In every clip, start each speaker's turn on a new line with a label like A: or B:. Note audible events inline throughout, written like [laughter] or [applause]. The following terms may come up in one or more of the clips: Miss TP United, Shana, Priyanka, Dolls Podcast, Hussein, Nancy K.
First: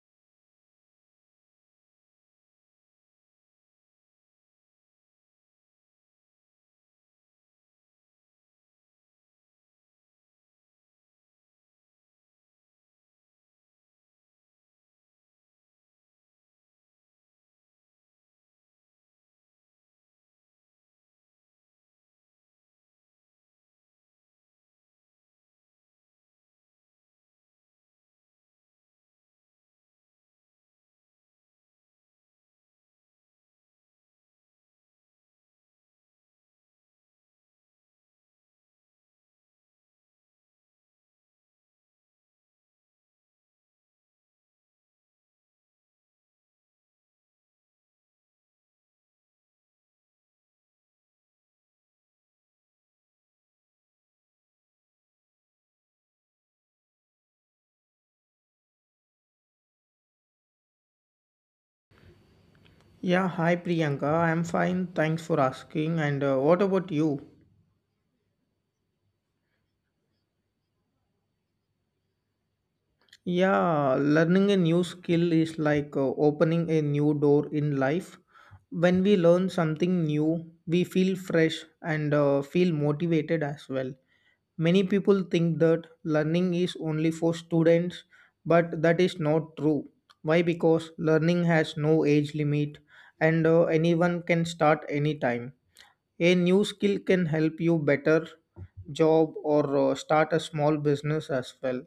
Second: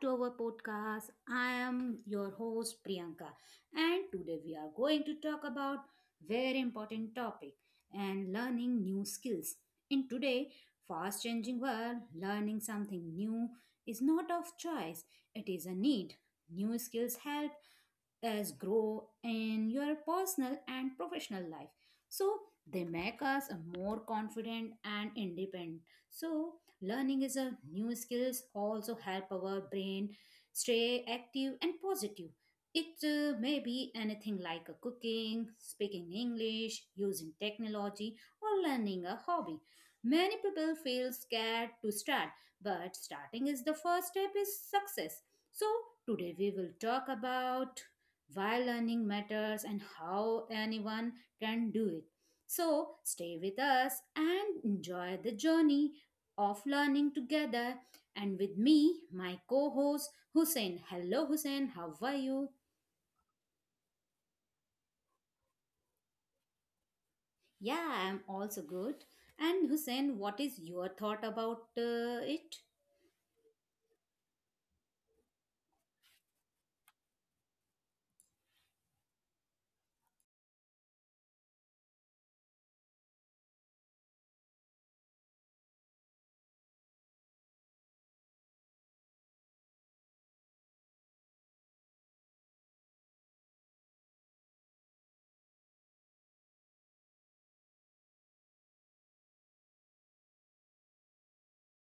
A: to our podcast. I am your host Priyanka, and today we are going to talk about very important topic and learning new skills. In today fast changing world, learning something new is not of choice, it is a need. New skills help us grow in your personal and professional life. So they make us a more confident and independent. So learning is a new skills also help our brain stay active and positive. It may be anything like a cooking, speaking English, using technology, or learning a hobby. Many people feel scared to start, but starting is the first step is success. So today we will talk about why learning matters and how anyone can do it. So, stay with us and enjoy the journey of learning together. And with me, my co host Hussein. Hello, Hussein, how are you?
B: Yeah, hi Priyanka. I'm fine. Thanks for asking. And what about you?
A: Yeah, I'm also good. And Hussein, what is your thought about it?
B: Yeah, learning a new skill is like opening a new door in life. When we learn something new, we feel fresh and feel motivated as well. Many people think that learning is only for students, but that is not true. Why? Because learning has no age limit and anyone can start anytime. A new skill can help you better job or start a small business as well.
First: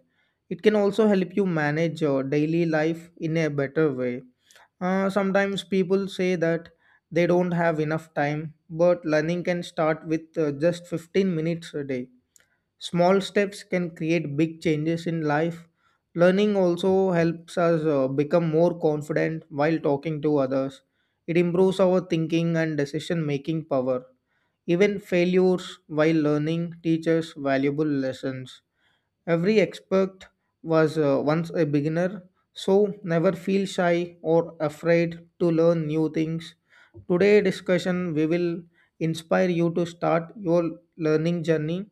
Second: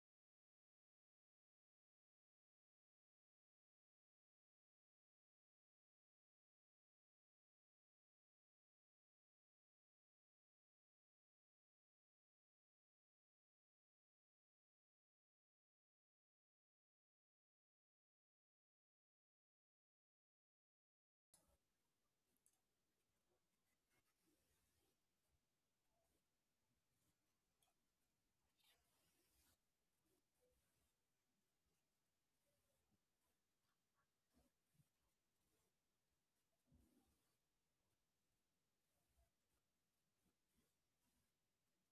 B: It can also help you manage your daily life in a better way. Sometimes people say that they don't have enough time, but learning can start with just 15 minutes a day. Small steps can create big changes in life. Learning also helps us become more confident while talking to others. It improves our thinking and decision making power. Even failures while learning teaches valuable lessons. Every expert was once a beginner, so never feel shy or afraid to learn new things. Today discussion we will inspire you to start your learning journey.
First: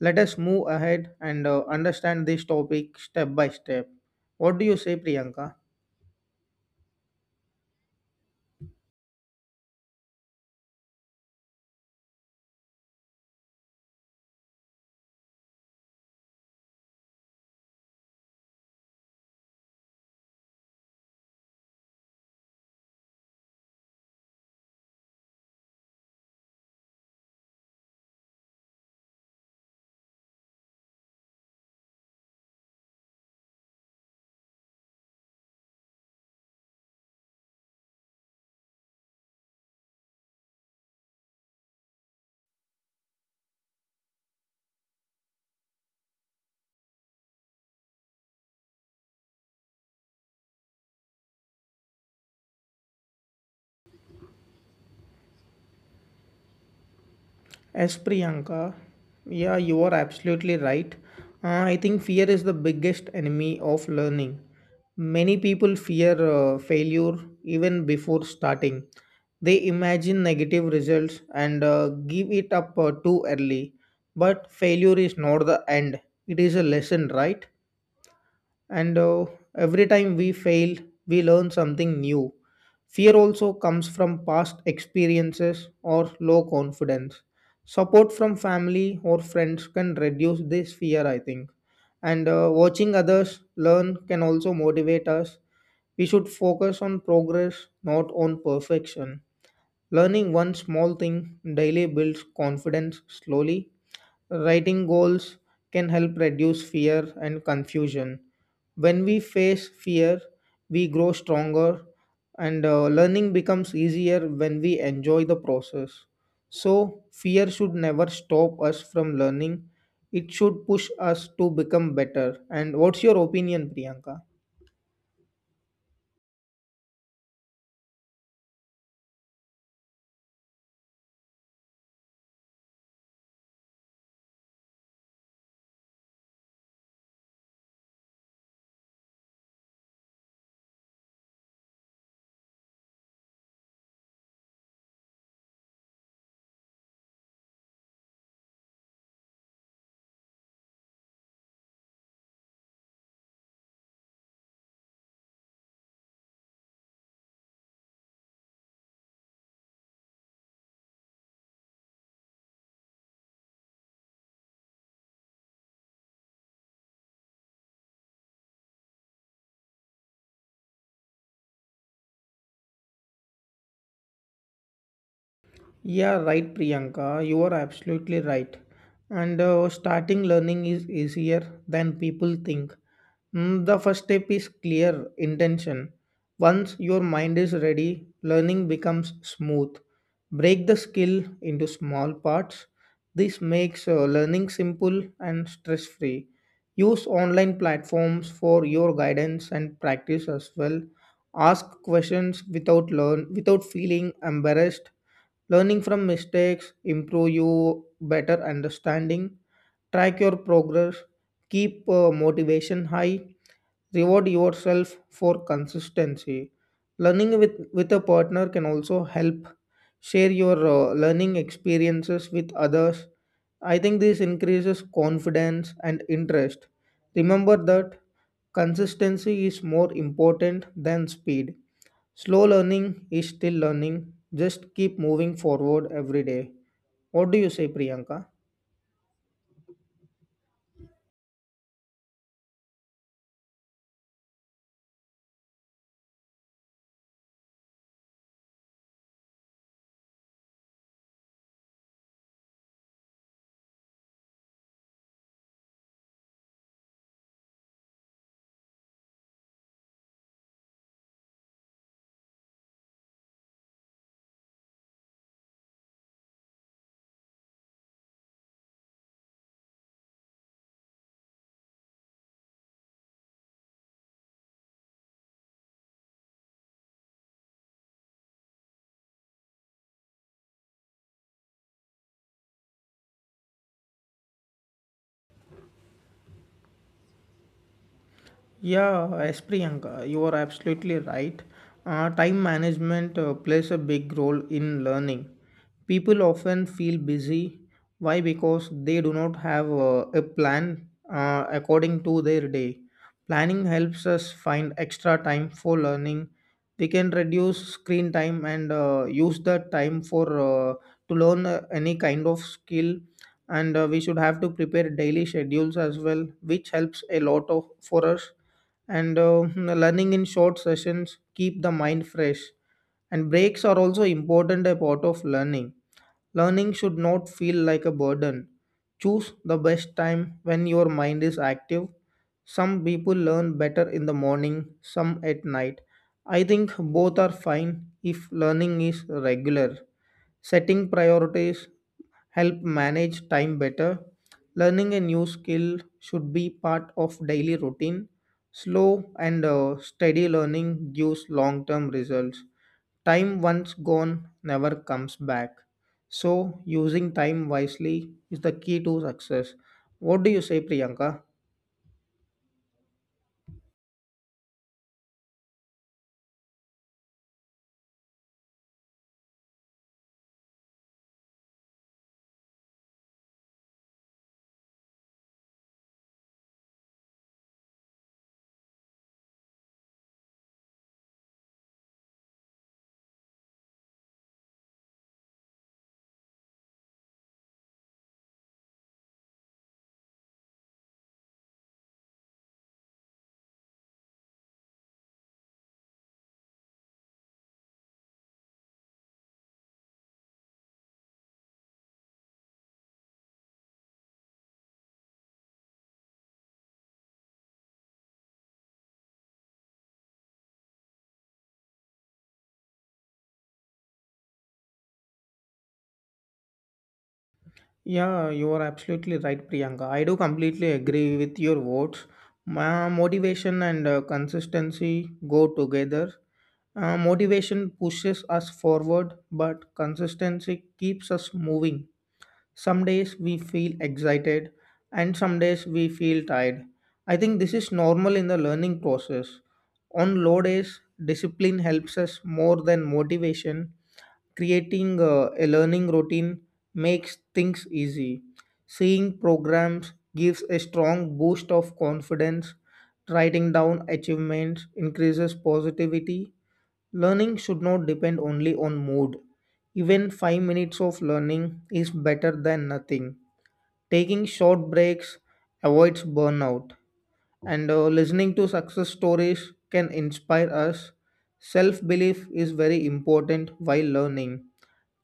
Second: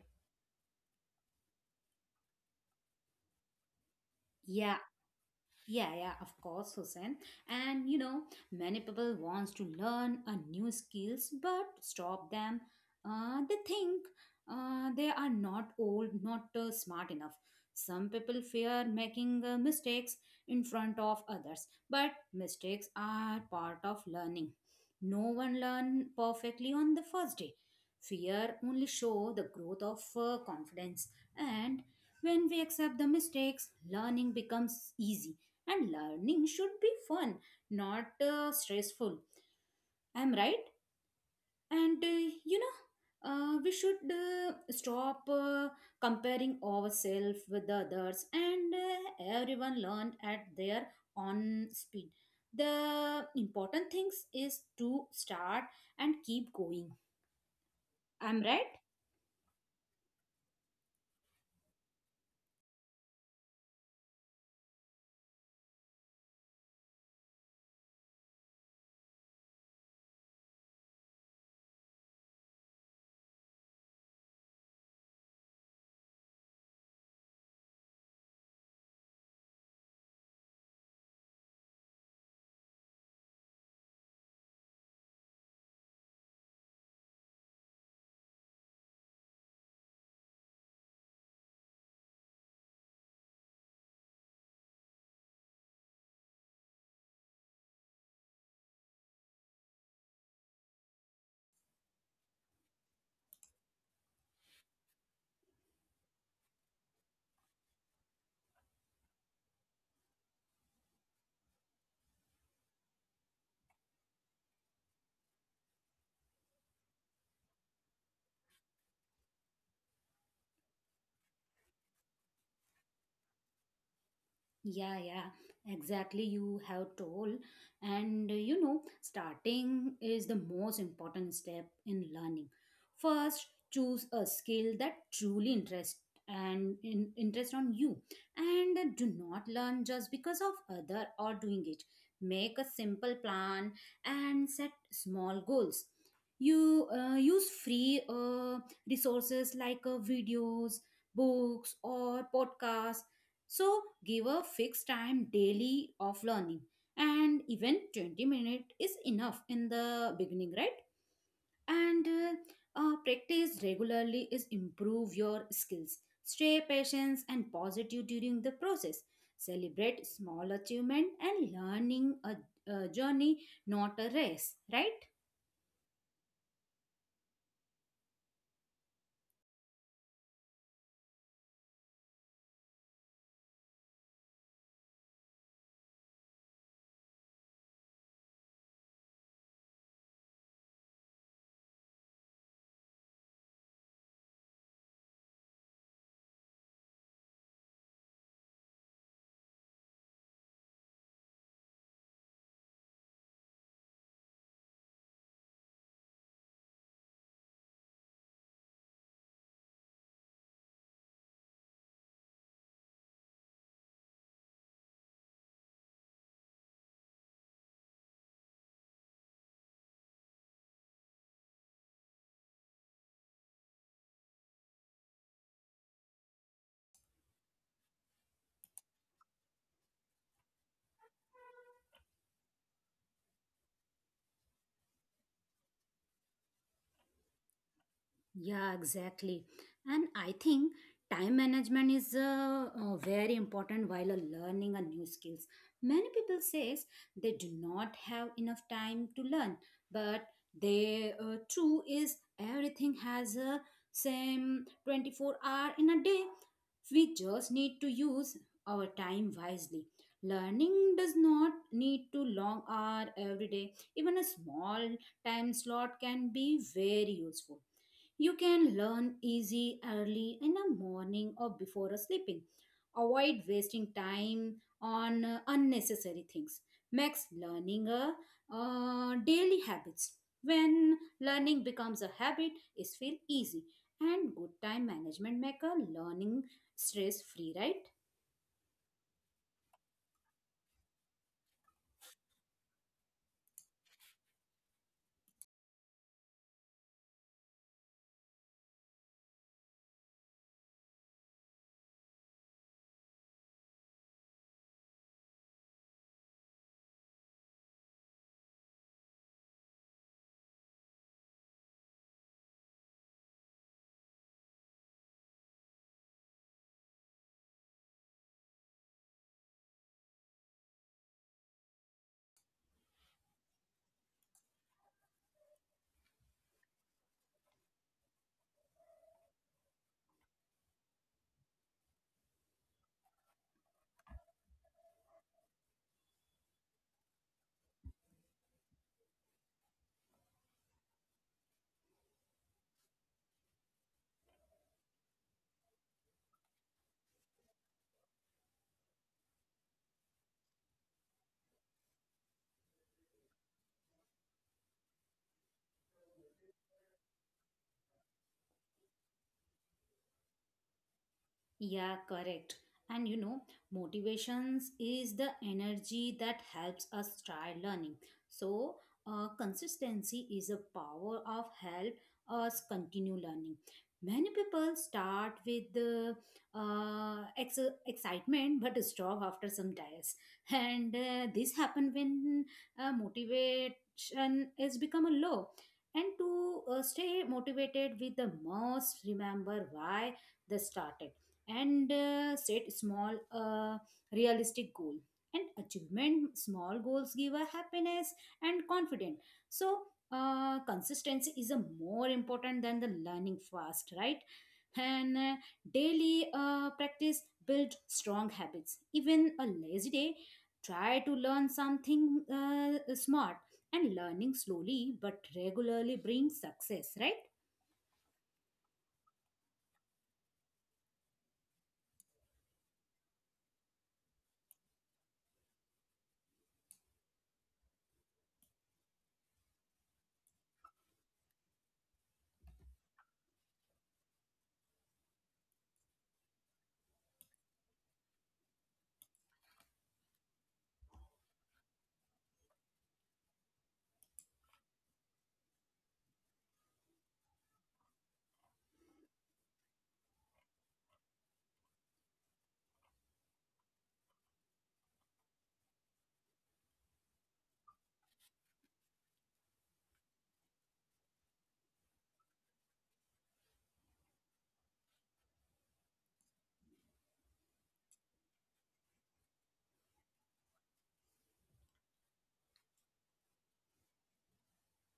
B: Let us move ahead and understand this topic step by step. What do you
A: Yeah,
B: say, Priyanka?
A: yeah, yeah, of course, Hussein. And you know, many people wants to learn a new skills, but stop them. They think they are not old, not smart enough. Some people fear making mistakes in front of others, but mistakes are part of learning. No one learn perfectly on the first day. Fear only show the growth of confidence, and when we accept the mistakes, learning becomes easy and learning should be fun, not stressful. I'm right. And you know, we should stop comparing ourselves with the others, and everyone learn at their own speed. The important things is to start and keep going.
B: As
A: I'm right.
B: Priyanka, yeah, you are absolutely right. I think fear is the biggest enemy of learning. Many people fear failure even before starting. They imagine negative results and give it up too early. But failure is not the end, it is a lesson, right? and Every time we fail, we learn something new. Fear also comes from past experiences or low confidence. Support from family or friends can reduce this fear, I think, and watching others learn can also motivate us. We should focus on progress, not on perfection. Learning one small thing daily builds confidence slowly. Writing goals can help reduce fear and confusion. When we face fear, we grow stronger and learning becomes easier when we enjoy the process. So, fear should never stop us from learning. It should push us to become better. And what's your opinion, Priyanka?
A: Yeah, yeah, exactly. You have told, and you know, starting is the most important step in learning. First, choose a skill that truly interest interest on you, and do not learn just because of other or doing it. Make a simple plan and set small goals. You use free resources like videos, books, or podcasts so give a fixed time daily of learning and even 20 minutes is enough in the beginning, right? And practice regularly is improve your skills. Stay patient and positive during the process. Celebrate small achievement and learning a journey, not a race, right?
B: Yeah, right, Priyanka. You are absolutely right. And starting learning is easier than people think. Mm, the first step is clear intention. Once your mind is ready, learning becomes smooth. Break the skill into small parts. This makes learning simple and stress free. Use online platforms for your guidance and practice as well. Ask questions without learn without feeling embarrassed. Learning from mistakes improve you better understanding, track your progress, keep motivation high, reward yourself for consistency. Learning with a partner can also help, share your learning experiences with others. I think this increases confidence and interest. Remember that consistency is more important than speed. Slow learning is still learning. Just keep moving forward every day. What do you say, Priyanka?
A: Yeah, exactly. And I think time management is very important while learning a new skills. Many people says they do not have enough time to learn, but they true is everything has a same 24 hour in a day. We just need to use our time wisely. Learning does not need to long hour every day. Even a small time slot can be very useful you can learn easy early in the morning or before a sleeping. Avoid wasting time on unnecessary things. Makes learning a daily habits. When learning becomes a habit, it feels easy and good time management make a learning stress free, right?
B: Yeah, as Priyanka, you are absolutely right. Time management plays a big role in learning. People often feel busy. Why? Because they do not have a plan according to their day. Planning helps us find extra time for learning. We can reduce screen time and use that time for to learn any kind of skill, and we should have to prepare daily schedules as well, which helps a lot of for us, learning in short sessions keep the mind fresh, and breaks are also important a part of learning. Learning should not feel like a burden. Choose the best time when your mind is active. Some people learn better in the morning, some at night. I think both are fine if learning is regular. Setting priorities help manage time better. Learning a new skill should be part of daily routine. Slow and steady learning gives long term results. Time once gone never comes back. So, using time wisely is the key to success. What do you say, Priyanka?
A: Yeah, correct. And you know, motivations is the energy that helps us try learning. So, consistency is a power of help us continue learning. Many people start with the uh, ex- excitement but stop after some days, and this happen when motivation is become a low. And to stay motivated, with the most remember why they started and set small realistic goal and achievement small goals give a happiness and confidence so consistency is a more important than the learning fast, right? And daily practice build strong habits even a lazy day try to learn something smart and learning slowly but regularly brings success, right?
B: Yeah, you are absolutely right, Priyanka. I do completely agree with your words. Motivation and consistency go together. Motivation pushes us forward, but consistency keeps us moving. Some days we feel excited, and some days we feel tired. I think this is normal in the learning process. On low days, discipline helps us more than motivation. Creating a learning routine makes things easy. Seeing programs gives a strong boost of confidence. Writing down achievements increases positivity. Learning should not depend only on mood. Even 5 minutes of learning is better than nothing. Taking short breaks avoids burnout, and listening to success stories can inspire us. Self belief is very important while learning.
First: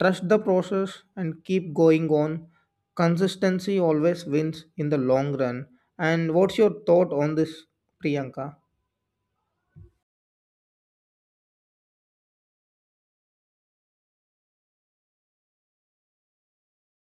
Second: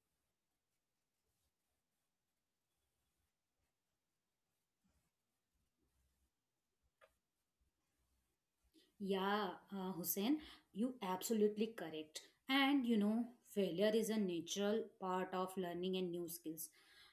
B: Trust the process and keep going on. Consistency always wins in the long run. And what's your thought on this, Priyanka?
A: Yeah, Hussein, you absolutely correct. And you know, failure is a natural part of learning and new skills.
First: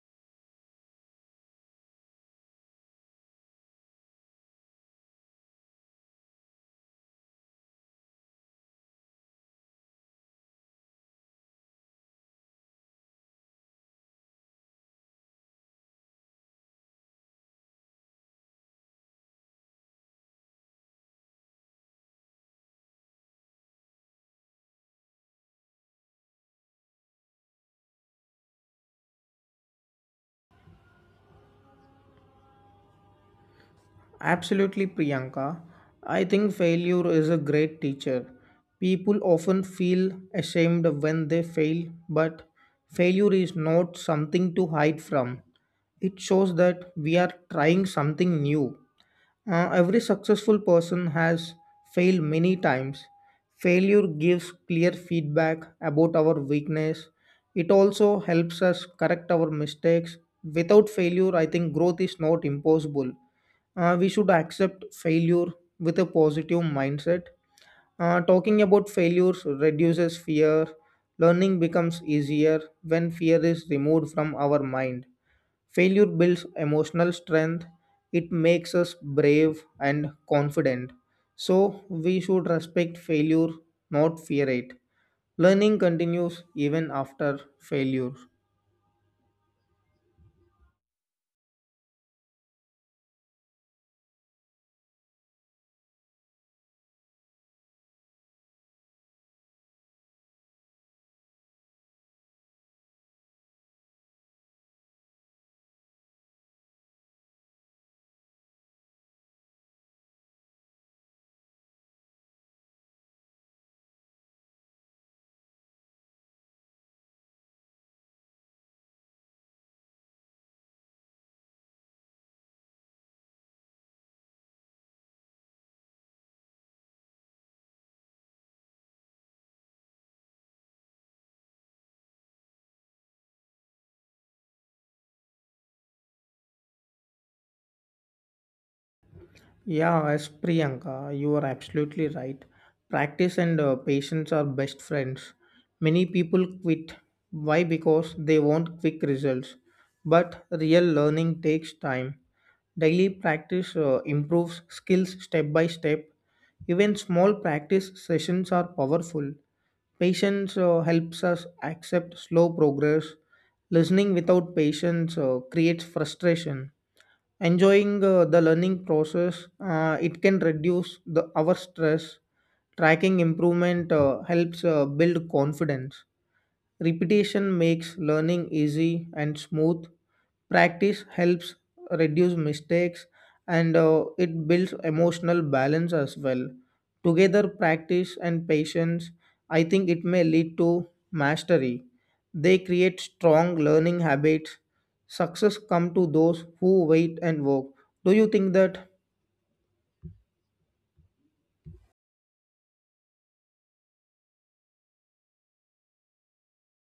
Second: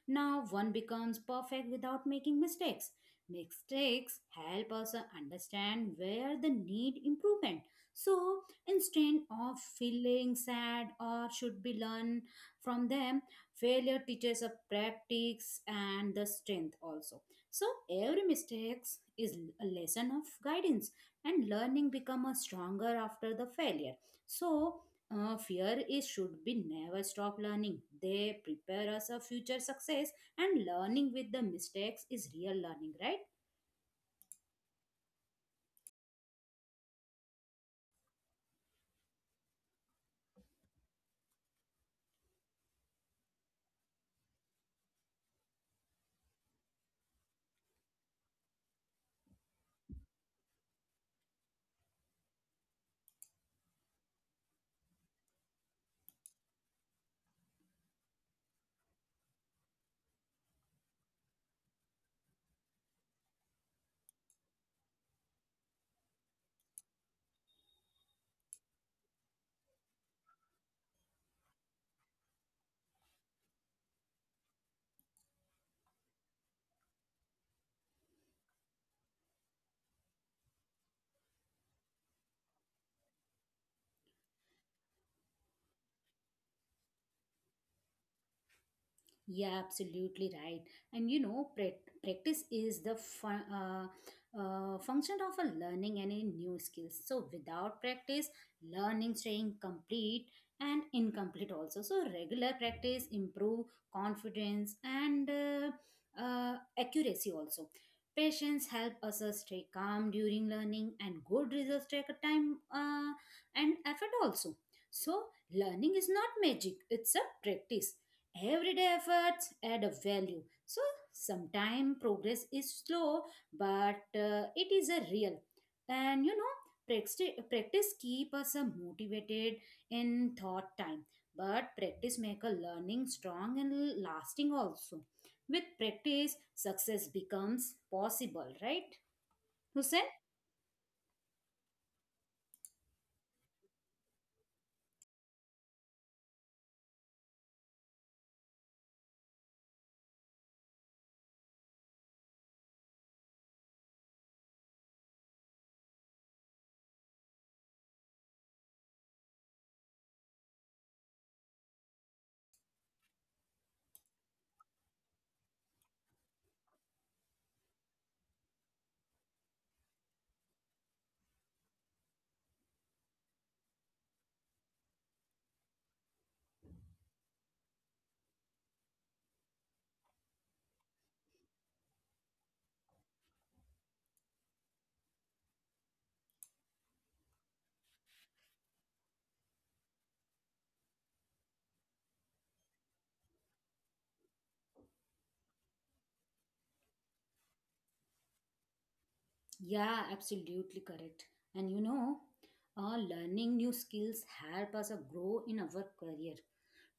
A: Now, one becomes perfect without making mistakes. Mistakes help us understand where the need improvement. So, instead of feeling sad or should be learned from them, failure teaches us practice and the strength also. So, every mistakes is a lesson of guidance and learning become a stronger after the failure so fear is should be never stop learning they prepare us a future success and learning with the mistakes is real learning, right?
B: Absolutely, Priyanka. I think failure is a great teacher. People often feel ashamed when they fail, but failure is not something to hide from. It shows that we are trying something new. Every successful person has failed many times. Failure gives clear feedback about our weakness. It also helps us correct our mistakes. Without failure, I think growth is not impossible. We should accept failure with a positive mindset. Talking about failures reduces fear. Learning becomes easier when fear is removed from our mind. Failure builds emotional strength, it makes us brave and confident. So, we should respect failure, not fear it. Learning continues even after failure.
A: Yeah, absolutely right. And you know, practice is the fun, function of a learning any new skills. So without practice, learning staying complete and incomplete also. So regular practice improve confidence and accuracy also. Patience help us stay calm during learning and good results take a time and effort also. So learning is not magic; it's a practice everyday efforts add a value so sometimes progress is slow but it is a real and you know practice, practice keep us motivated in thought time but practice make a learning strong and lasting also with practice success becomes possible, right Hussein?
B: Yeah, as Priyanka, you are absolutely right. Practice and patience are best friends. Many people quit. Why? Because they want quick results. But real learning takes time. Daily practice improves skills step by step. Even small practice sessions are powerful. Patience helps us accept slow progress. Listening without patience creates frustration. Enjoying the learning process, it can reduce the our stress. Tracking improvement helps build confidence. Repetition makes learning easy and smooth. Practice helps reduce mistakes and it builds emotional balance as well. Together, practice and patience, I think it may lead to mastery. They create strong learning habits. Success come to those who wait and work. Do you think that
A: Yeah, absolutely correct. And you know, learning new skills help us grow in our career.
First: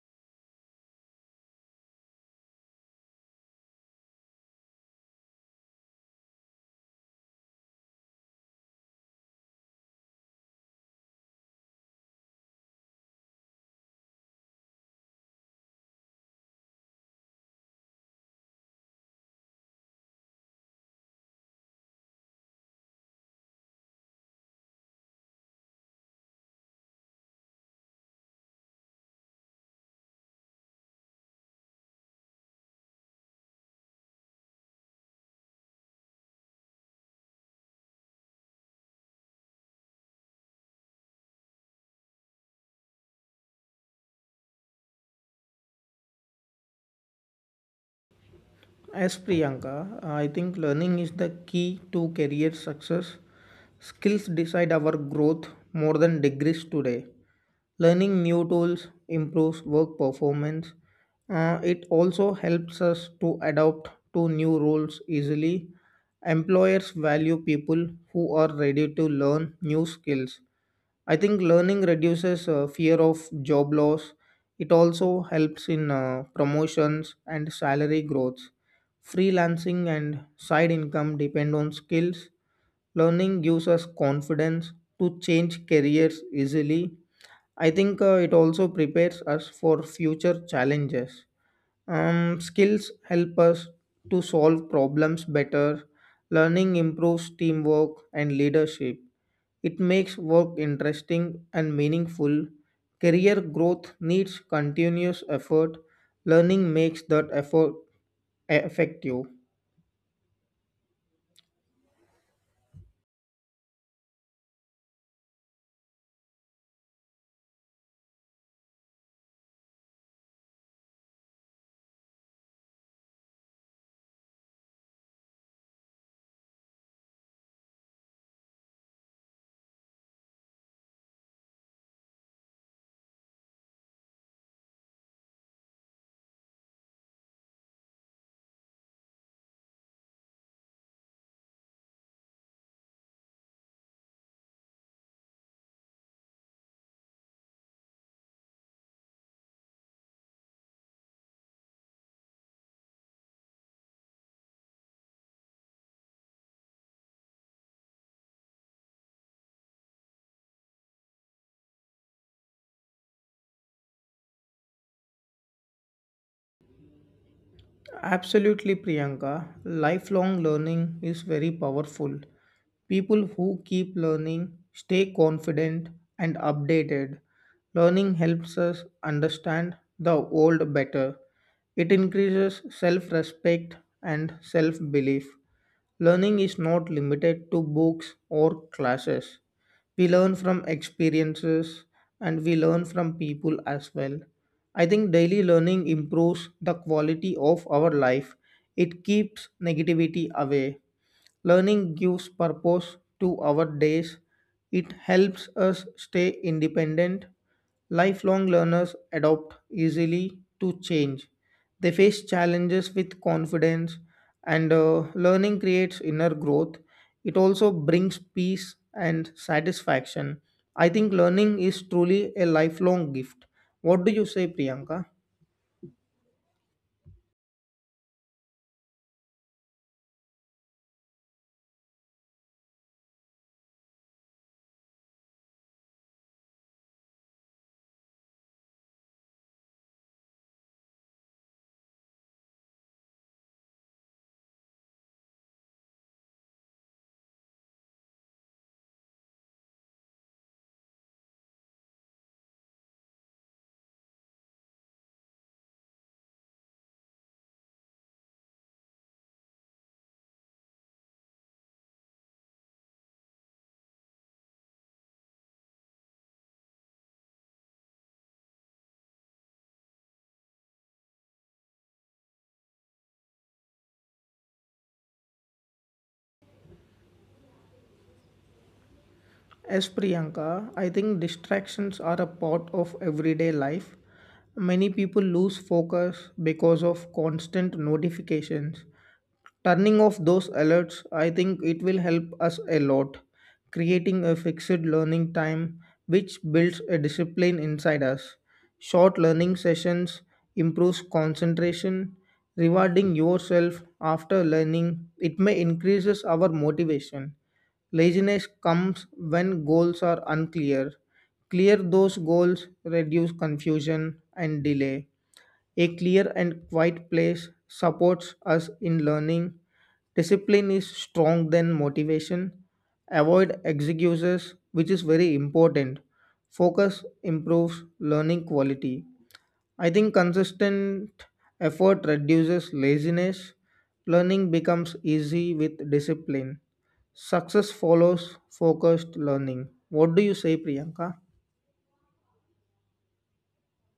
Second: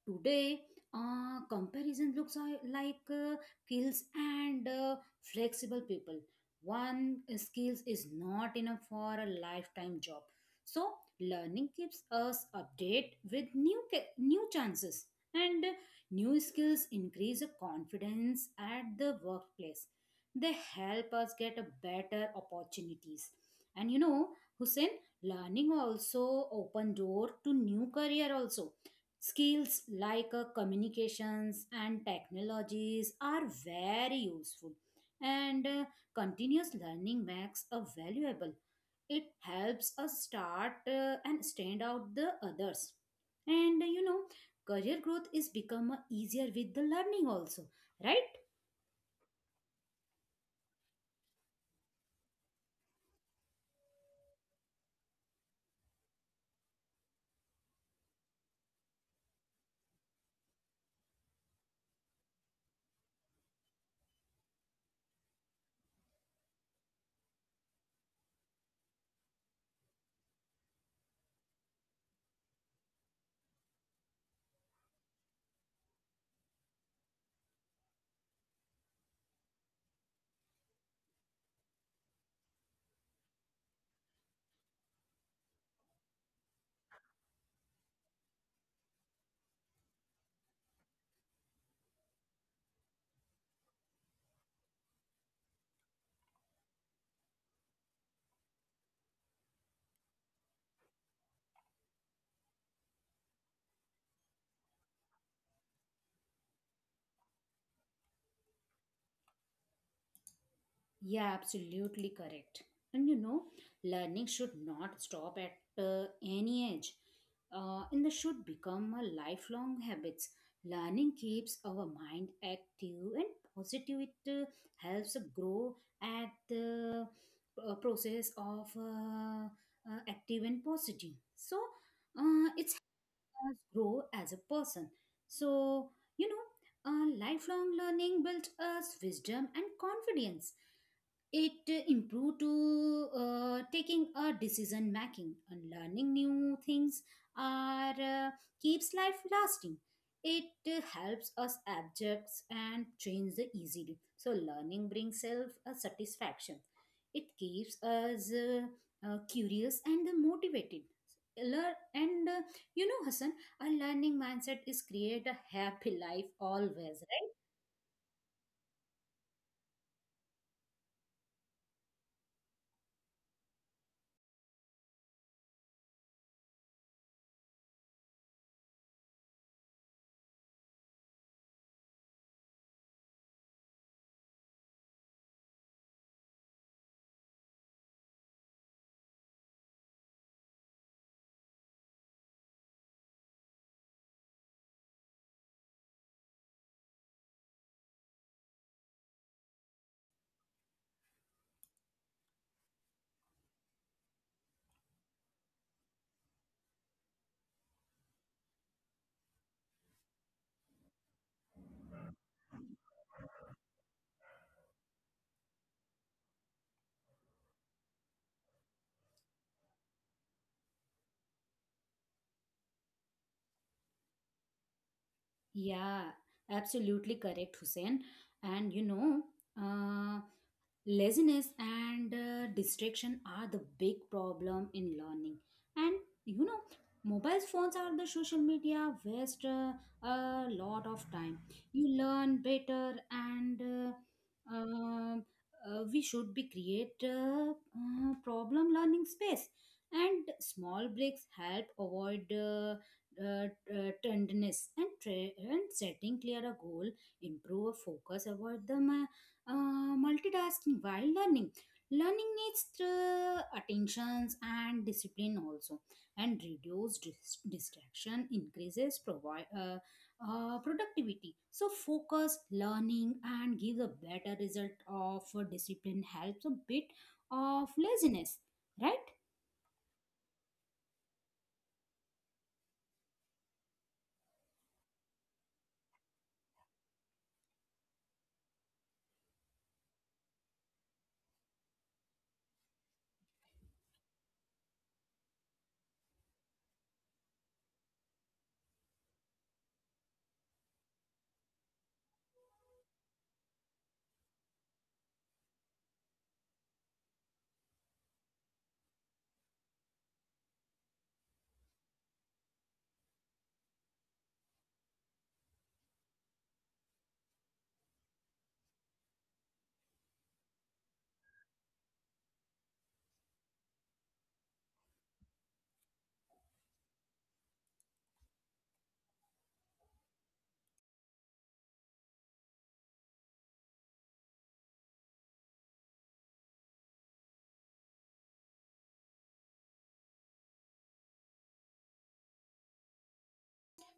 A: Today, comparison looks are like skills and flexible people. One skills is not enough for a lifetime job. So, learning keeps us update with new chances and new skills increase the confidence at the workplace. They help us get a better opportunities. And you know, Hussein, learning also open door to new career also. Skills like communications and technologies are very useful, and continuous learning makes a valuable. It helps us start and stand out the others. And you know, career growth is become easier with the learning also, right?
B: as Priyanka, I think learning is the key to career success. Skills decide our growth more than degrees today. Learning new tools improves work performance. It also helps us to adapt to new roles easily. Employers value people who are ready to learn new skills. I think learning reduces fear of job loss. It also helps in promotions and salary growth. Freelancing and side income depend on skills. Learning gives us confidence to change careers easily. I think it also prepares us for future challenges. Skills help us to solve problems better. Learning improves teamwork and leadership. It makes work interesting and meaningful. Career growth needs continuous effort. Learning makes that effort effective.
A: Yeah, absolutely correct. And you know, learning should not stop at any age. And they should become a lifelong habits. Learning keeps our mind active and positive. It helps grow at the process of active and positive. So it's us grow as a person. So, you know, lifelong learning built us wisdom and confidence. It improved to taking a decision making and learning new things are keeps life lasting. It helps us adjust and change the easily. So learning brings self a satisfaction. It keeps us curious and motivated. Learn and you know, Hassan, a learning mindset is create a happy life always, right?
B: Absolutely, Priyanka. Lifelong learning is very powerful. People who keep learning stay confident and updated. Learning helps us understand the world better. It increases self respect and self belief. Learning is not limited to books or classes. We learn from experiences and we learn from people as well. I think daily learning improves the quality of our life. It keeps negativity away. Learning gives purpose to our days. It helps us stay independent. Lifelong learners adopt easily to change. They face challenges with confidence, and learning creates inner growth. It also brings peace and satisfaction. I think learning is truly a lifelong gift. What do you say, Priyanka?
A: Yeah, absolutely correct, Hussein. And you know, uh, laziness and distraction are the big problem in learning. And you know, mobile phones are the social media waste a lot of time. You learn better, and um, we should be create problem learning space. And small breaks help avoid. Uh, Tenderness and setting clear a goal improve a focus avoid the multitasking while learning learning needs attentions and discipline also and reduce distraction increases provide productivity so focus learning and give a better result of discipline helps a bit of laziness, right?
B: As Priyanka, I think distractions are a part of everyday life. Many people lose focus because of constant notifications. Turning off those alerts, I think it will help us a lot, creating a fixed learning time which builds a discipline inside us. Short learning sessions improves concentration, rewarding yourself after learning, it may increases our motivation. Laziness comes when goals are unclear. Clear those goals, reduce confusion and delay. A clear and quiet place supports us in learning. Discipline is strong than motivation. Avoid excuses, which is very important. Focus improves learning quality. I think consistent effort reduces laziness. Learning becomes easy with discipline. Success follows focused learning. What do you say, Priyanka?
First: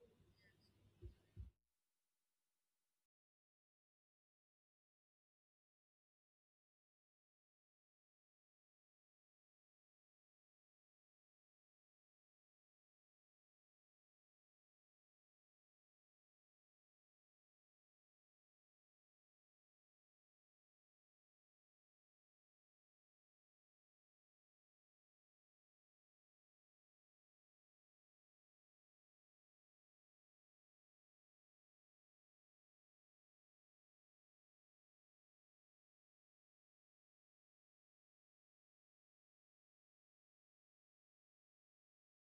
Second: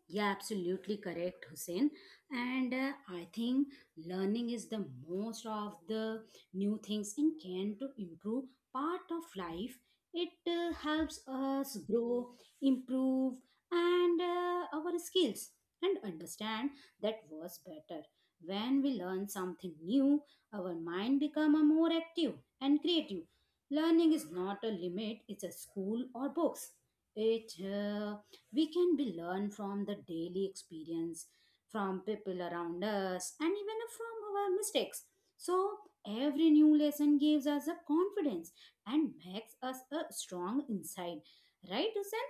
A: Yeah, absolutely correct, Hussein. And I think learning is the most of the new things in can to improve part of life. It helps us grow, improve, and our skills and understand that was better. When we learn something new, our mind become a more active and creative. Learning is not a limit; it's a school or books. It we can be learn from the daily experience from people around us and even from our mistakes so every new lesson gives us a confidence and makes us a strong inside, right Usen?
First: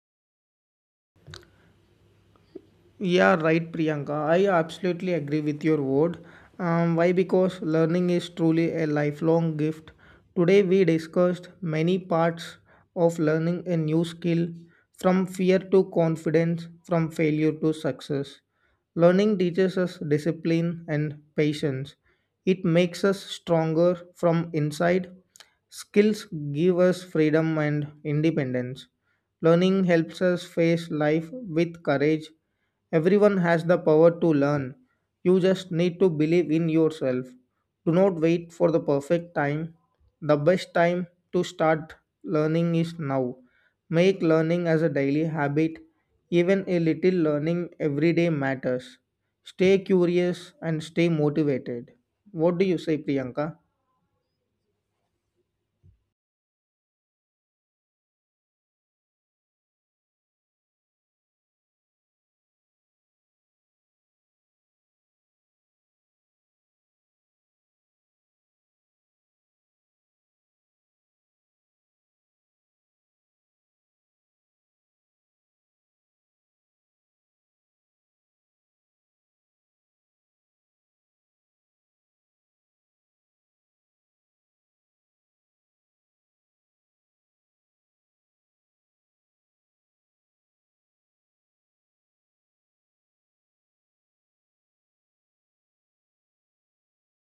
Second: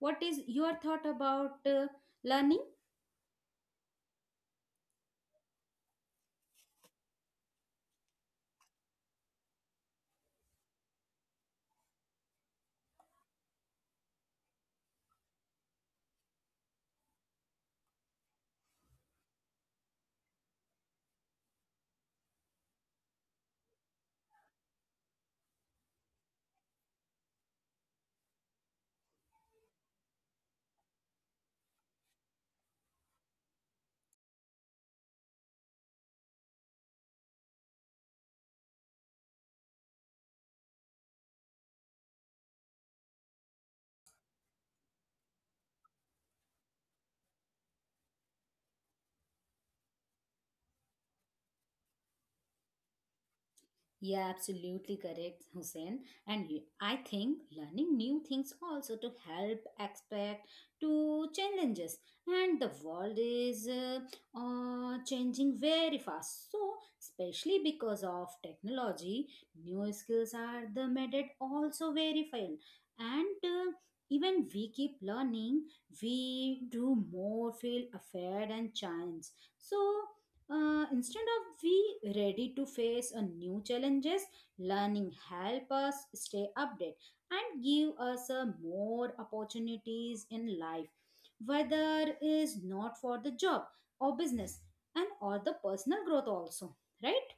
A: What is your thought about learning?
B: Yeah, right, Priyanka. I absolutely agree with your word. Why? Because learning is truly a lifelong gift. Today, we discussed many parts of learning a new skill, from fear to confidence, from failure to success. Learning teaches us discipline and patience. It makes us stronger from inside. Skills give us freedom and independence. Learning helps us face life with courage. Everyone has the power to learn. You just need to believe in yourself. Do not wait for the perfect time. The best time to start learning is now. Make learning as a daily habit. Even a little learning every day matters. Stay curious and stay motivated. What do you say, Priyanka?
A: Yeah, absolutely correct, Hussein. And you- I think learning new things also to help expect to challenges. And the world is changing very fast. So, especially because of technology, new skills are the method also very fine. And even we keep learning, we do more feel afraid and challenge. So. Instead of we ready to face a new challenges learning help us stay update and give us a more opportunities in life whether is not for the job or business and or the personal growth also, right?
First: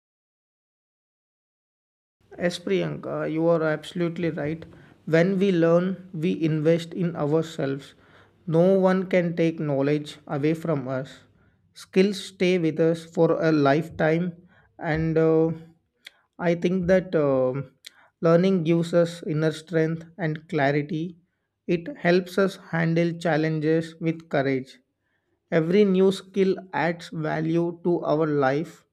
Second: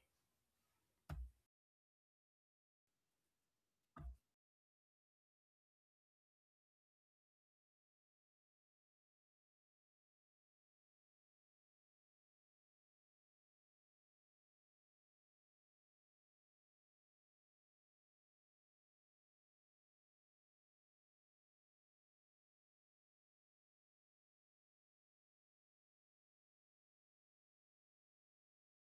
B: Yes, Priyanka, you are absolutely right. When we learn, we invest in ourselves. No one can take knowledge away from us. Skills stay with us for a lifetime, and I think that learning gives us inner strength and clarity. It helps us handle challenges with courage. Every new skill adds value to our life.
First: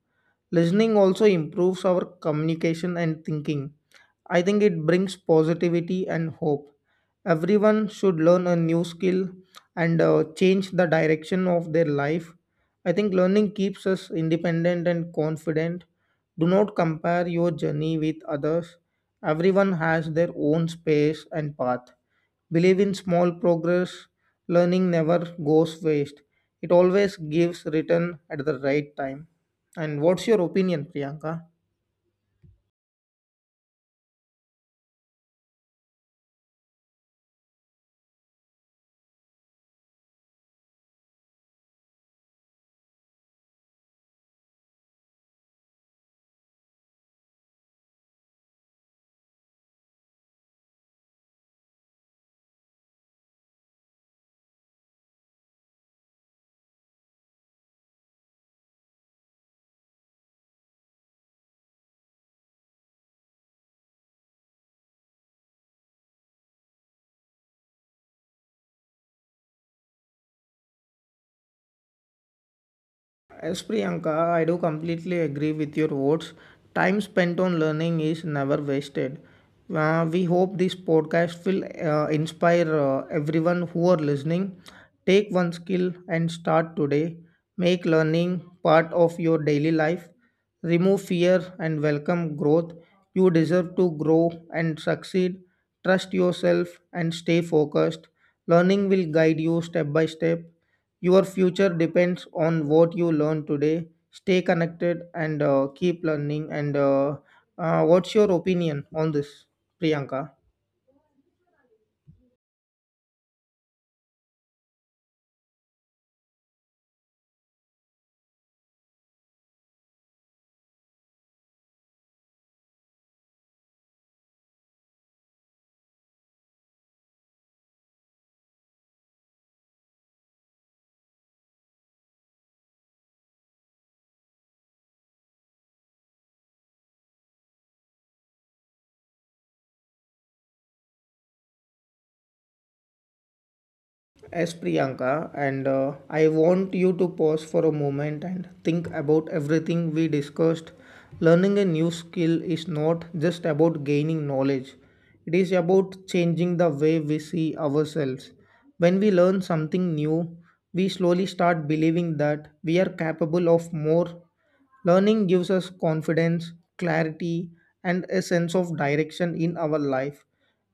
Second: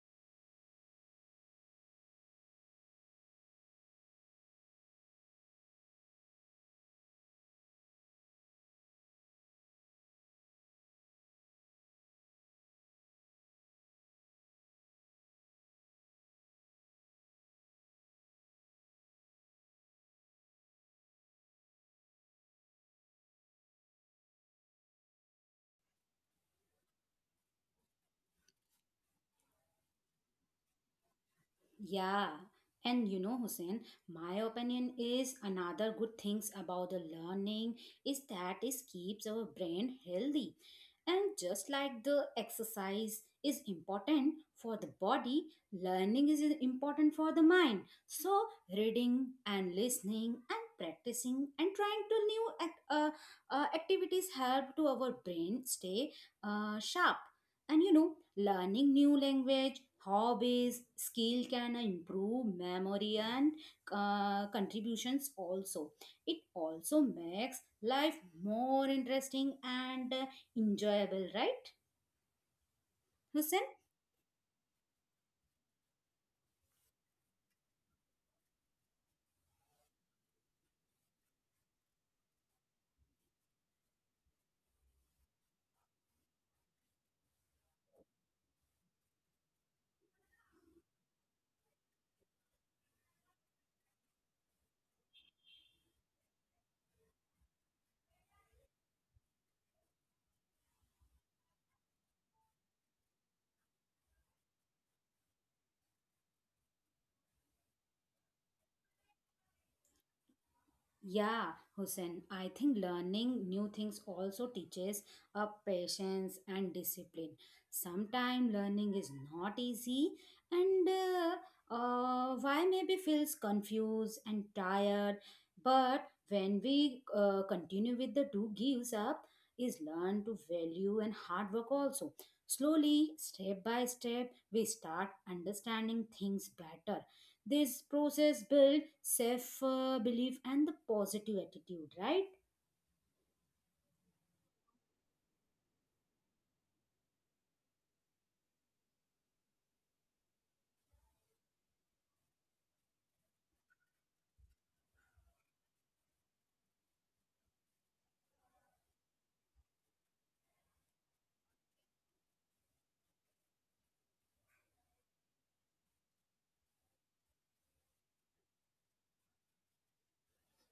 B: Listening also improves our communication and thinking. I think it brings positivity and hope. Everyone should learn a new skill and change the direction of their life. I think learning keeps us independent and confident. Do not compare your journey with others. Everyone has their own space and path. Believe in small progress. Learning never goes waste. It always gives return at the right time. And what's your opinion, Priyanka?
A: Yeah, and you know, Hussein, my opinion is another good things about the learning is that it keeps our brain healthy. And just like the exercise is important for the body, learning is important for the mind. So, reading and listening and practicing and trying to new activities help to our brain stay sharp and you know, learning new language, hobbies, skill can improve memory and contributions also. It also makes life more interesting and enjoyable, right,
B: As
A: Hussein?
B: Priyanka, I do completely agree with your words. Time spent on learning is never wasted. We hope this podcast will inspire everyone who are listening. Take one skill and start today. Make learning part of your daily life. Remove fear and welcome growth. You deserve to grow and succeed. Trust yourself and stay focused. Learning will guide you step by step. Your future depends on what you learn today. Stay connected and keep learning. And What's your opinion on this, Priyanka?
A: Yeah, Hussein, I think learning new things also teaches a patience and discipline. Sometimes learning is not easy, and why maybe feels confused and tired. But when we continue with the do gives up, is learn to value and hard work also. Slowly, step by step, we start understanding things better. This process builds self belief and the positive attitude, right?
B: As Priyanka, and I want you to pause for a moment and think about everything we discussed. Learning a new skill is not just about gaining knowledge, it is about changing the way we see ourselves. When we learn something new, we slowly start believing that we are capable of more. Learning gives us confidence, clarity, and a sense of direction in our life.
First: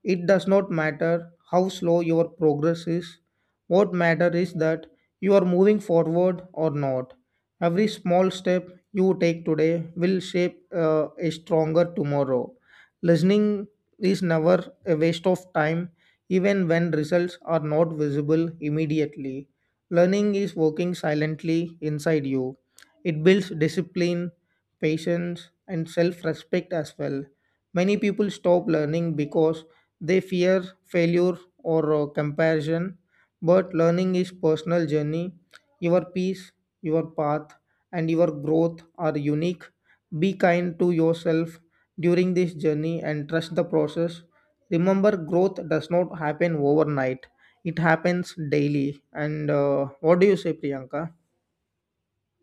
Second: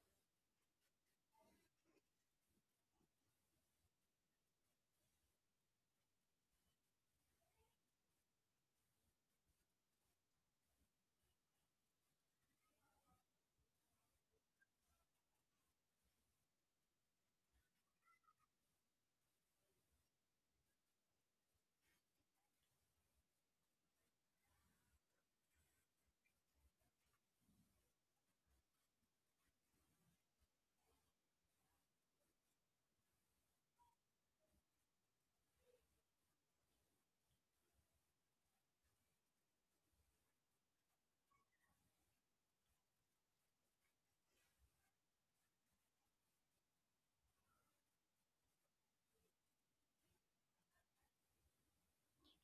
B: It does not matter how slow your progress is. What matters is that you are moving forward or not. Every small step you take today will shape a stronger tomorrow. Listening is never a waste of time, even when results are not visible immediately. Learning is working silently inside you. It builds discipline, patience, and self respect as well. Many people stop learning because they fear failure or comparison, but learning is personal journey. Your peace, your path, and your growth are unique. Be kind to yourself during this journey and trust the process. Remember, growth does not happen overnight. It happens daily. And What do you say, Priyanka?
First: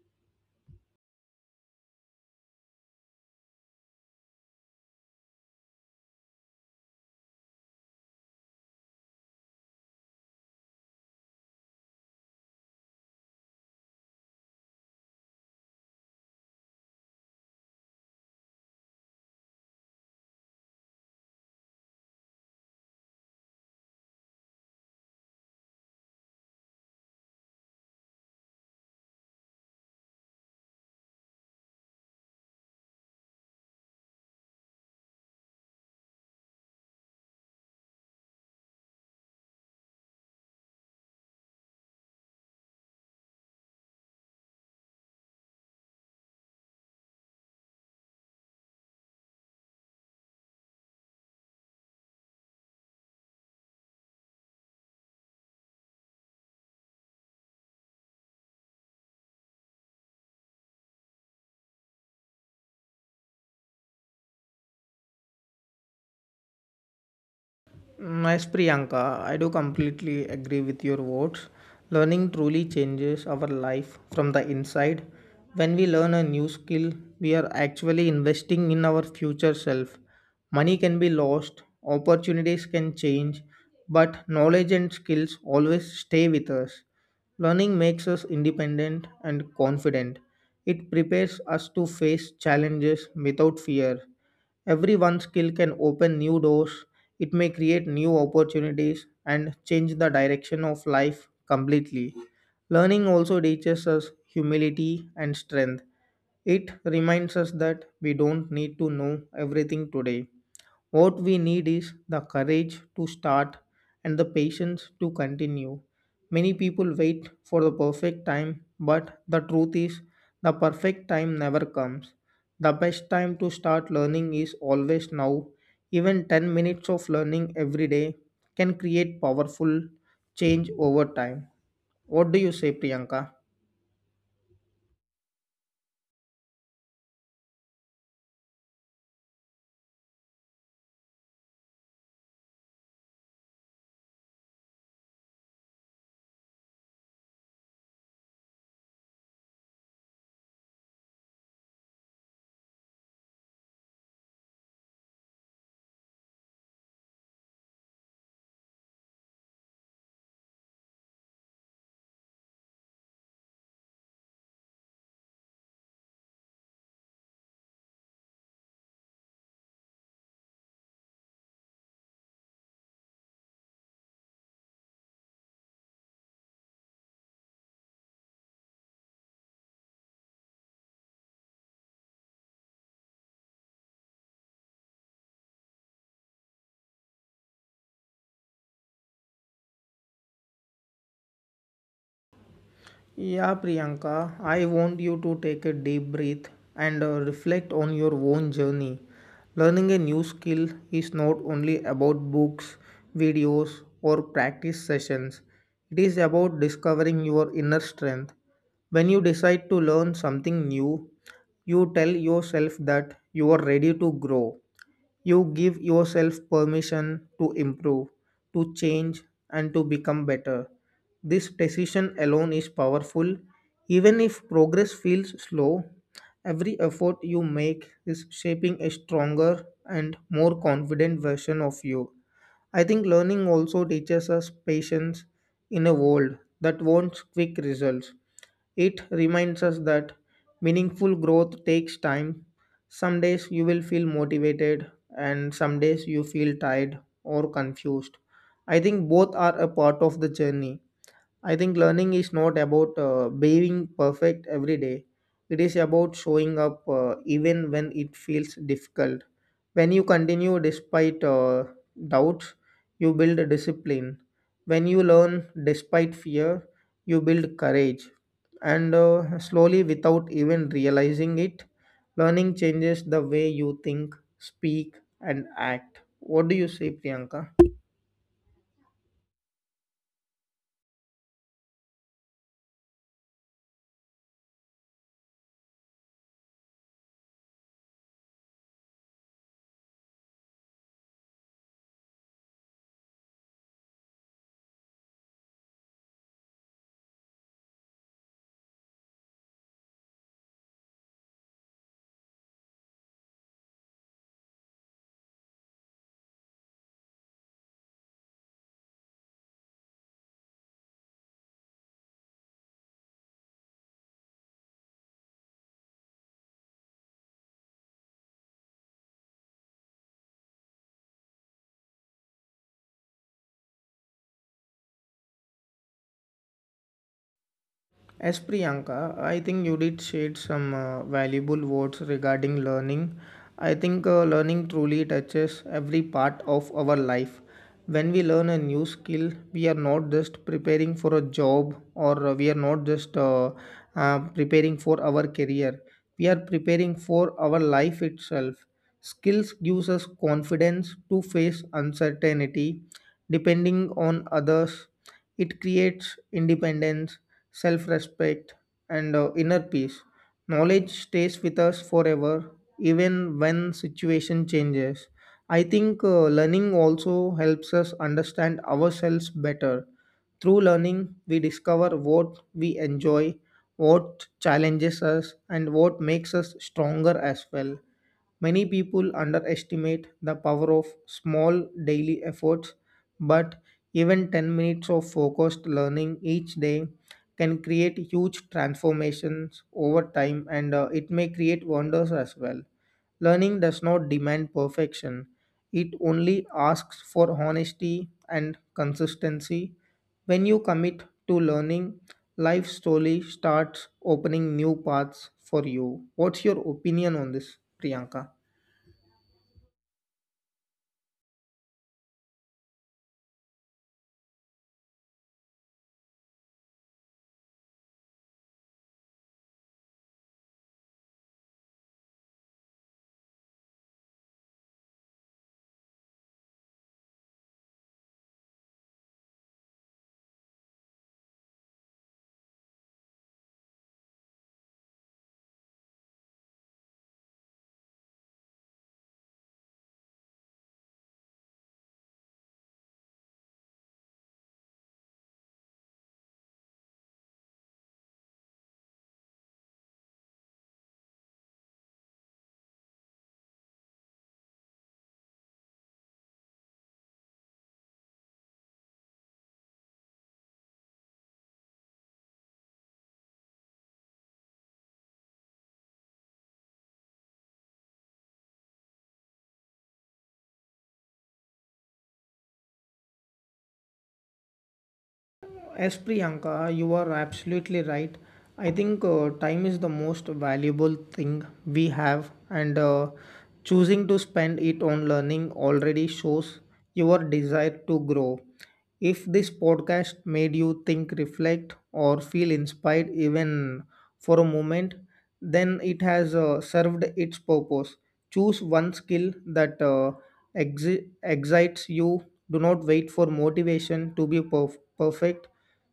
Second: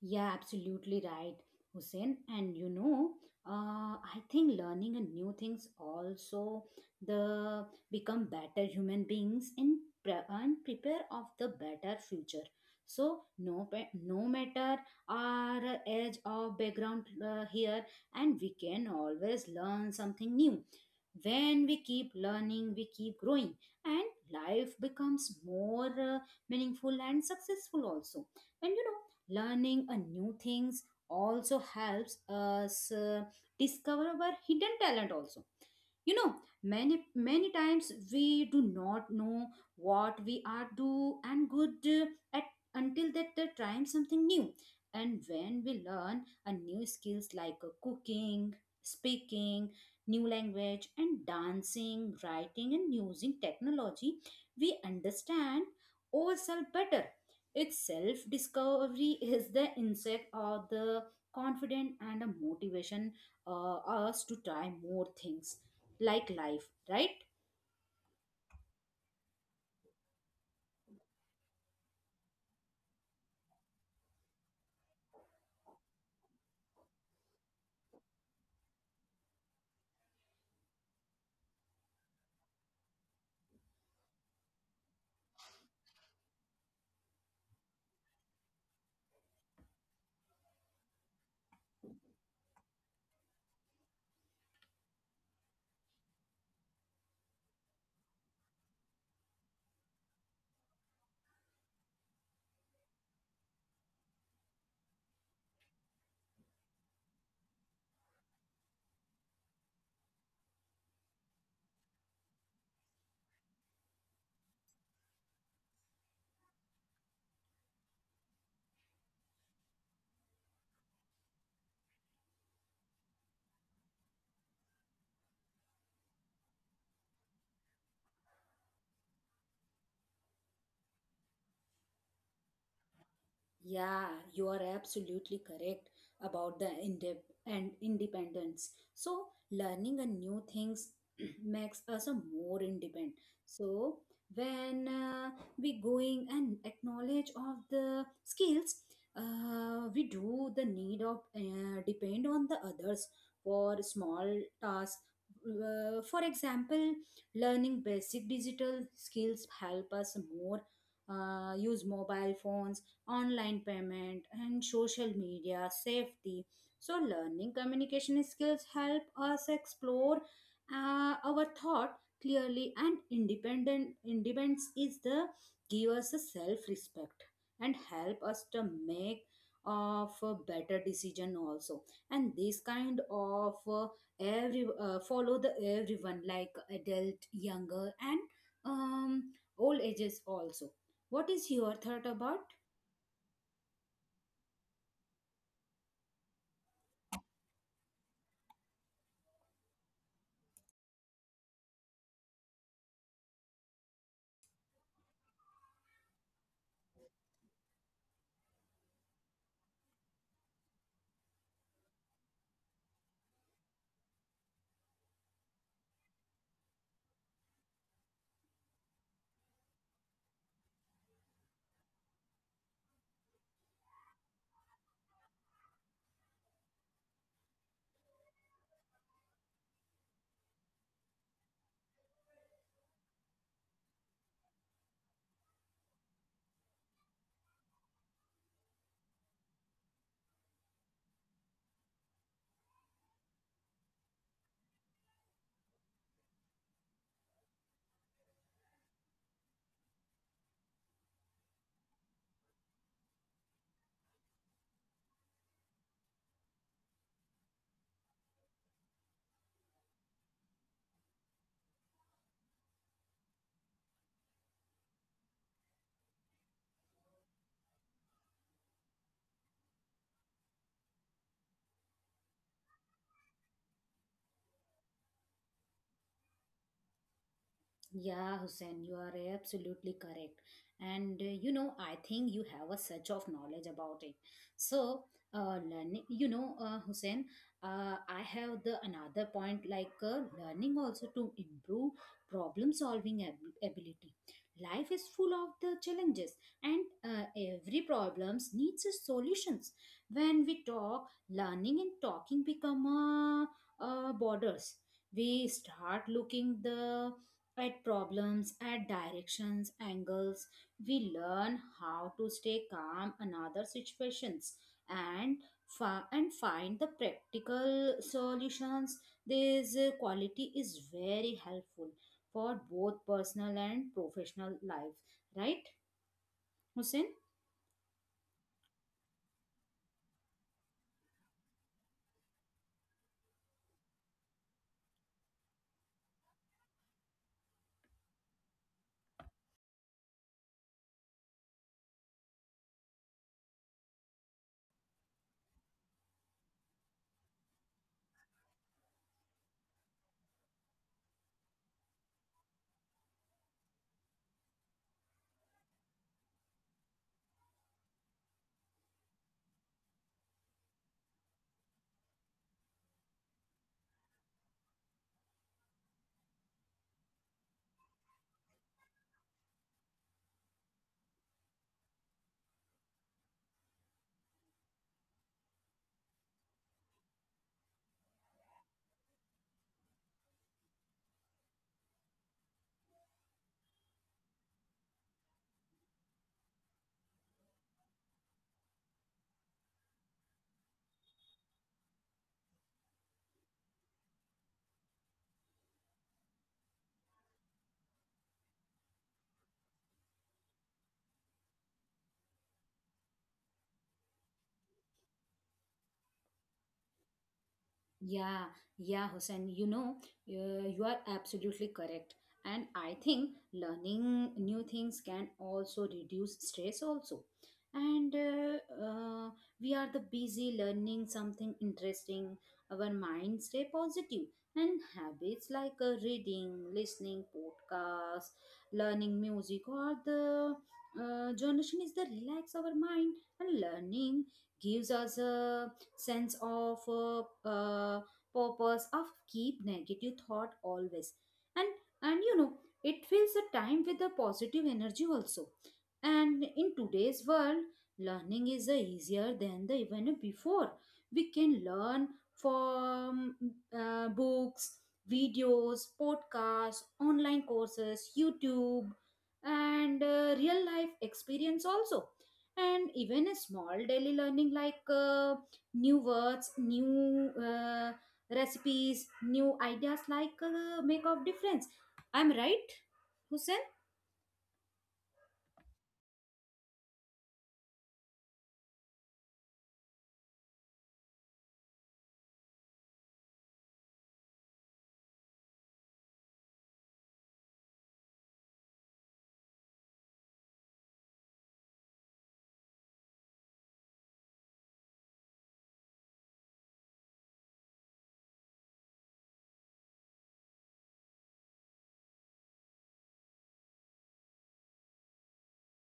A: Yeah, absolutely right, Hussein. And you know, I think learning a new things also the become better human beings in pre- and prepare of the better future. So no, no matter our age or background here, and we can always learn something new. When we keep learning, we keep growing, and life becomes more meaningful and successful also. And you know, learning a new things also helps us discover our hidden talent also. You know, many many times we do not know what we are do and good at until that they trying something new. And when we learn a new skills like cooking, speaking new language and dancing, writing and using technology, we understand ourselves better. Its self discovery is the insect or the confident and a motivation us to try more things like life, right?
B: Mm. As Priyanka, I do completely agree with your words. Learning truly changes our life from the inside. When we learn a new skill, we are actually investing in our future self. Money can be lost, opportunities can change, but knowledge and skills always stay with us. Learning makes us independent and confident. It prepares us to face challenges without fear. Every one skill can open new doors, it may create new opportunities and change the direction of life completely. Learning also teaches us humility and strength. It reminds us that we don't need to know everything today. What we need is the courage to start and the patience to continue. Many people wait for the perfect time, but the truth is, the perfect time never comes. The best time to start learning is always now. Even 10 minutes of learning every day can create powerful change over time. What do you say, Priyanka?
A: Yeah, you are absolutely correct about the indep- and independence. So learning a new things [clears throat] makes us a more independent. So when we going and acknowledge of the skills, we do the need of depend on the others for small tasks. For example, learning basic digital skills help us more use mobile phones, online payment and social media safety. So learning communication skills help us explore our thought clearly, and independent independence is the give us a self respect and help us to make of a better decision also. And this kind of every follow the everyone like adult, younger and um, old ages also. What is your thought about?
B: Yeah, Priyanka, I want you to take a deep breath and reflect on your own journey. Learning a new skill is not only about books, videos, or practice sessions, it is about discovering your inner strength. When you decide to learn something new, you tell yourself that you are ready to grow. You give yourself permission to improve, to change, and to become better. This decision alone is powerful. Even if progress feels slow, every effort you make is shaping a stronger and more confident version of you. I think learning also teaches us patience in a world that wants quick results. It reminds us that meaningful growth takes time. Some days you will feel motivated, and some days you feel tired or confused. I think both are a part of the journey. I think learning is not about being perfect every day. It is about showing up even when it feels difficult. When you continue despite doubts, you build discipline. When you learn despite fear, you build courage. And Slowly, without even realizing it, learning changes the way you think, speak, and act. What do you say, Priyanka?
A: Yeah, Hussein, you are absolutely correct. And you know, I think you have a such of knowledge about it. So, learning, you know, Hussein, I have the another point like learning also to improve problem solving ability. Life is full of the challenges, and every problems needs a solutions. When we talk, learning and talking become borders. We start looking the at problems, at directions, angles. We learn how to stay calm in other situations and and find the practical solutions. This quality is very helpful for both personal and professional life, right, Hussein?
B: As Priyanka, I think you did shed some valuable words regarding learning. I think learning truly touches every part of our life. When we learn a new skill, we are not just preparing for a job or we are not just preparing for our career. We are preparing for our life itself. Skills gives us confidence to face uncertainty, depending on others. It creates independence self respect, and inner peace. Knowledge stays with us forever, even when situation changes. I think learning also helps us understand ourselves better. Through learning, we discover what we enjoy, what challenges us, and what makes us stronger as well. Many people underestimate the power of small daily efforts, but even 10 minutes of focused learning each day can create huge transformations over time and it may create wonders as well. Learning does not demand perfection, it only asks for honesty and consistency. When you commit to learning, life slowly starts opening new paths for you. What's your opinion on this, Priyanka?
A: Yeah, yeah, Hussein, you know, you are absolutely correct. And I think learning new things can also reduce stress also. And we are the busy learning something interesting. Our mind stay positive, and habits like reading, listening, podcasts, learning music or the generation is the relax our mind. And learning gives us a sense of uh, purpose of keep negative thought always. and and you know, it fills the time with the positive energy also. And in today's world, learning is easier than the even before. We can learn from books, videos, podcasts, online courses, YouTube and real life experience also. And even a small daily learning like new words, new recipes, new ideas like make of difference, I'm right, Hussein?
B: Yes, Priyanka, you are absolutely right. I think time is the most valuable thing we have, and choosing to spend it on learning already shows your desire to grow. If this podcast made you think, reflect, or feel inspired even for a moment, then it has served its purpose. Choose one skill that excites you. Do not wait for motivation to be perfect.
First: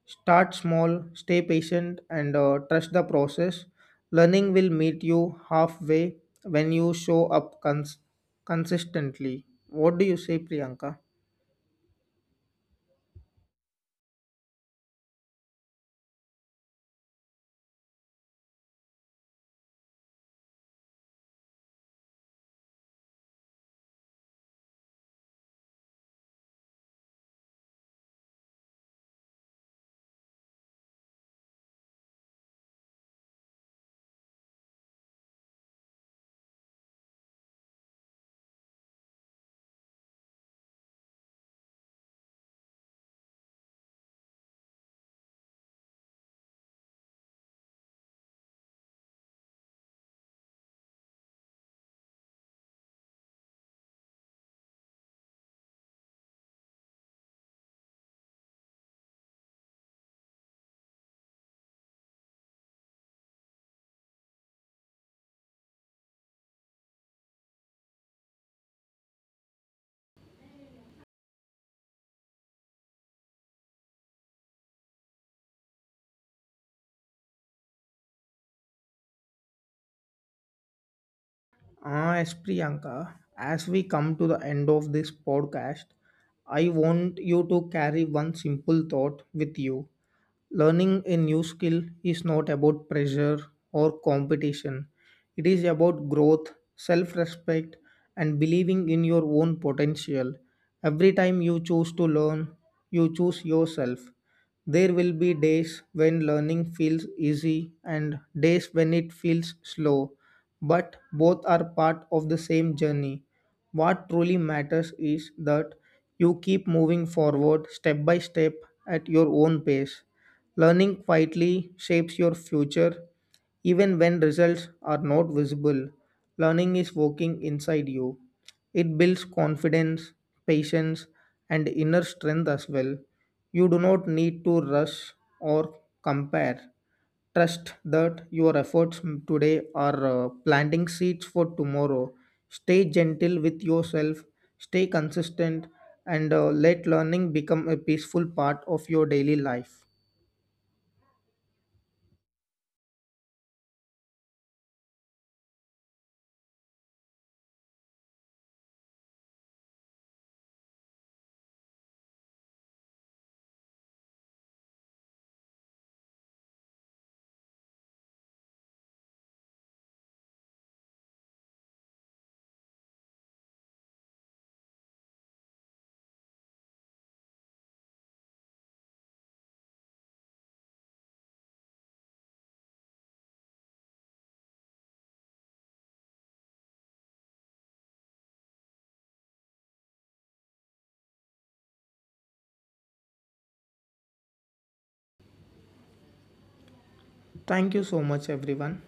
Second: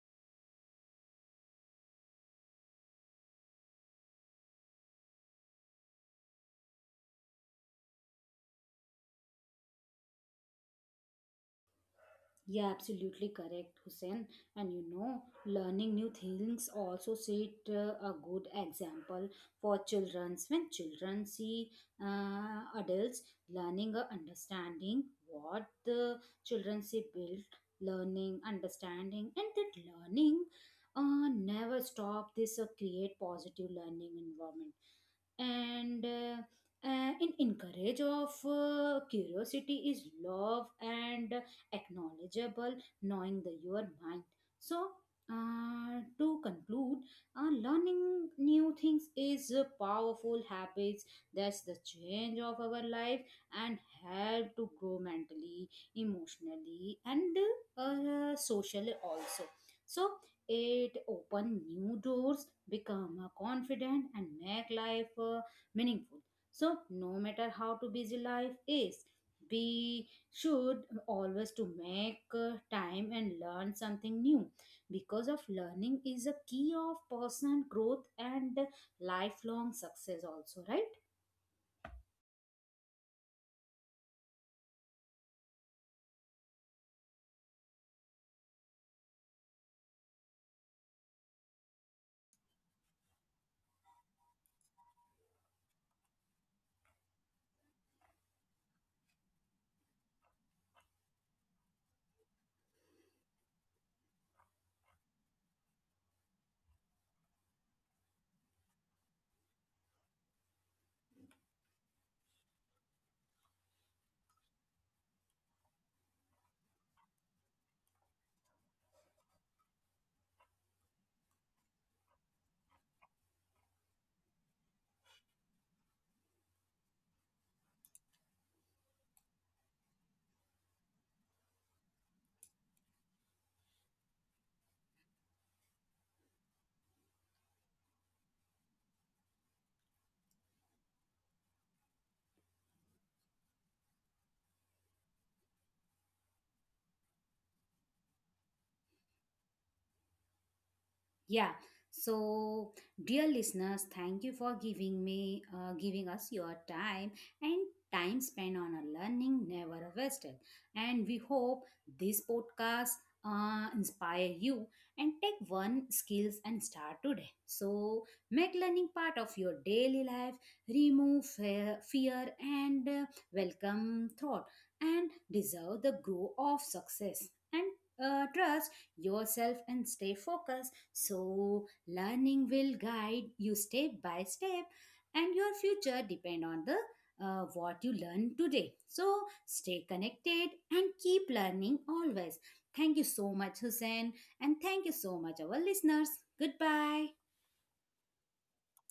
B: Start small, stay patient, and trust the process. Learning will meet you halfway when you show up consistently. What do you say, Priyanka?
A: Yeah, absolutely correct, Hussein. And you know, learning new things also set a good example for children. When children see adults learning or understanding what the children see, build learning, understanding, and that learning never stop. This create positive learning environment and in encourage of curiosity is love and acknowledgeable, knowing the your mind. So to conclude, learning new things is a powerful habits that's the change of our life and help to grow mentally, emotionally, and socially also. So it open new doors, become confident, and make life meaningful. So no matter how to busy life is, be should always to make time and learn something new, because of learning is a key of personal growth and lifelong success also, right?
B: Ah, yes, Priyanka, as we come to the end of this podcast, I want you to carry one simple thought with you. Learning a new skill is not about pressure or competition, it is about growth, self respect, and believing in your own potential. Every time you choose to learn, you choose yourself. There will be days when learning feels easy and days when it feels slow but both are part of the same journey. What truly matters is that you keep moving forward step by step at your own pace. Learning quietly shapes your future even when results are not visible. Learning is working inside you. It builds confidence, patience, and inner strength as well. You do not need to rush or compare. Trust that your efforts today are planting seeds for tomorrow. Stay gentle with yourself, stay consistent, and let learning become a peaceful part of your daily life.
A: Yeah. So, dear listeners, thank you for giving us your time, and time spent on a learning never wasted. And we hope this podcast inspire you and take one skills and start today. So, make learning part of your daily life, remove fear and welcome thought and deserve the grow of success. And trust yourself and stay focused. So, learning will guide you step by step, and your future depend on the what you learn today. So, stay connected and keep learning always. Thank you so much, Hussein, and thank you so much, our listeners. Goodbye.
B: Thank you so much, everyone.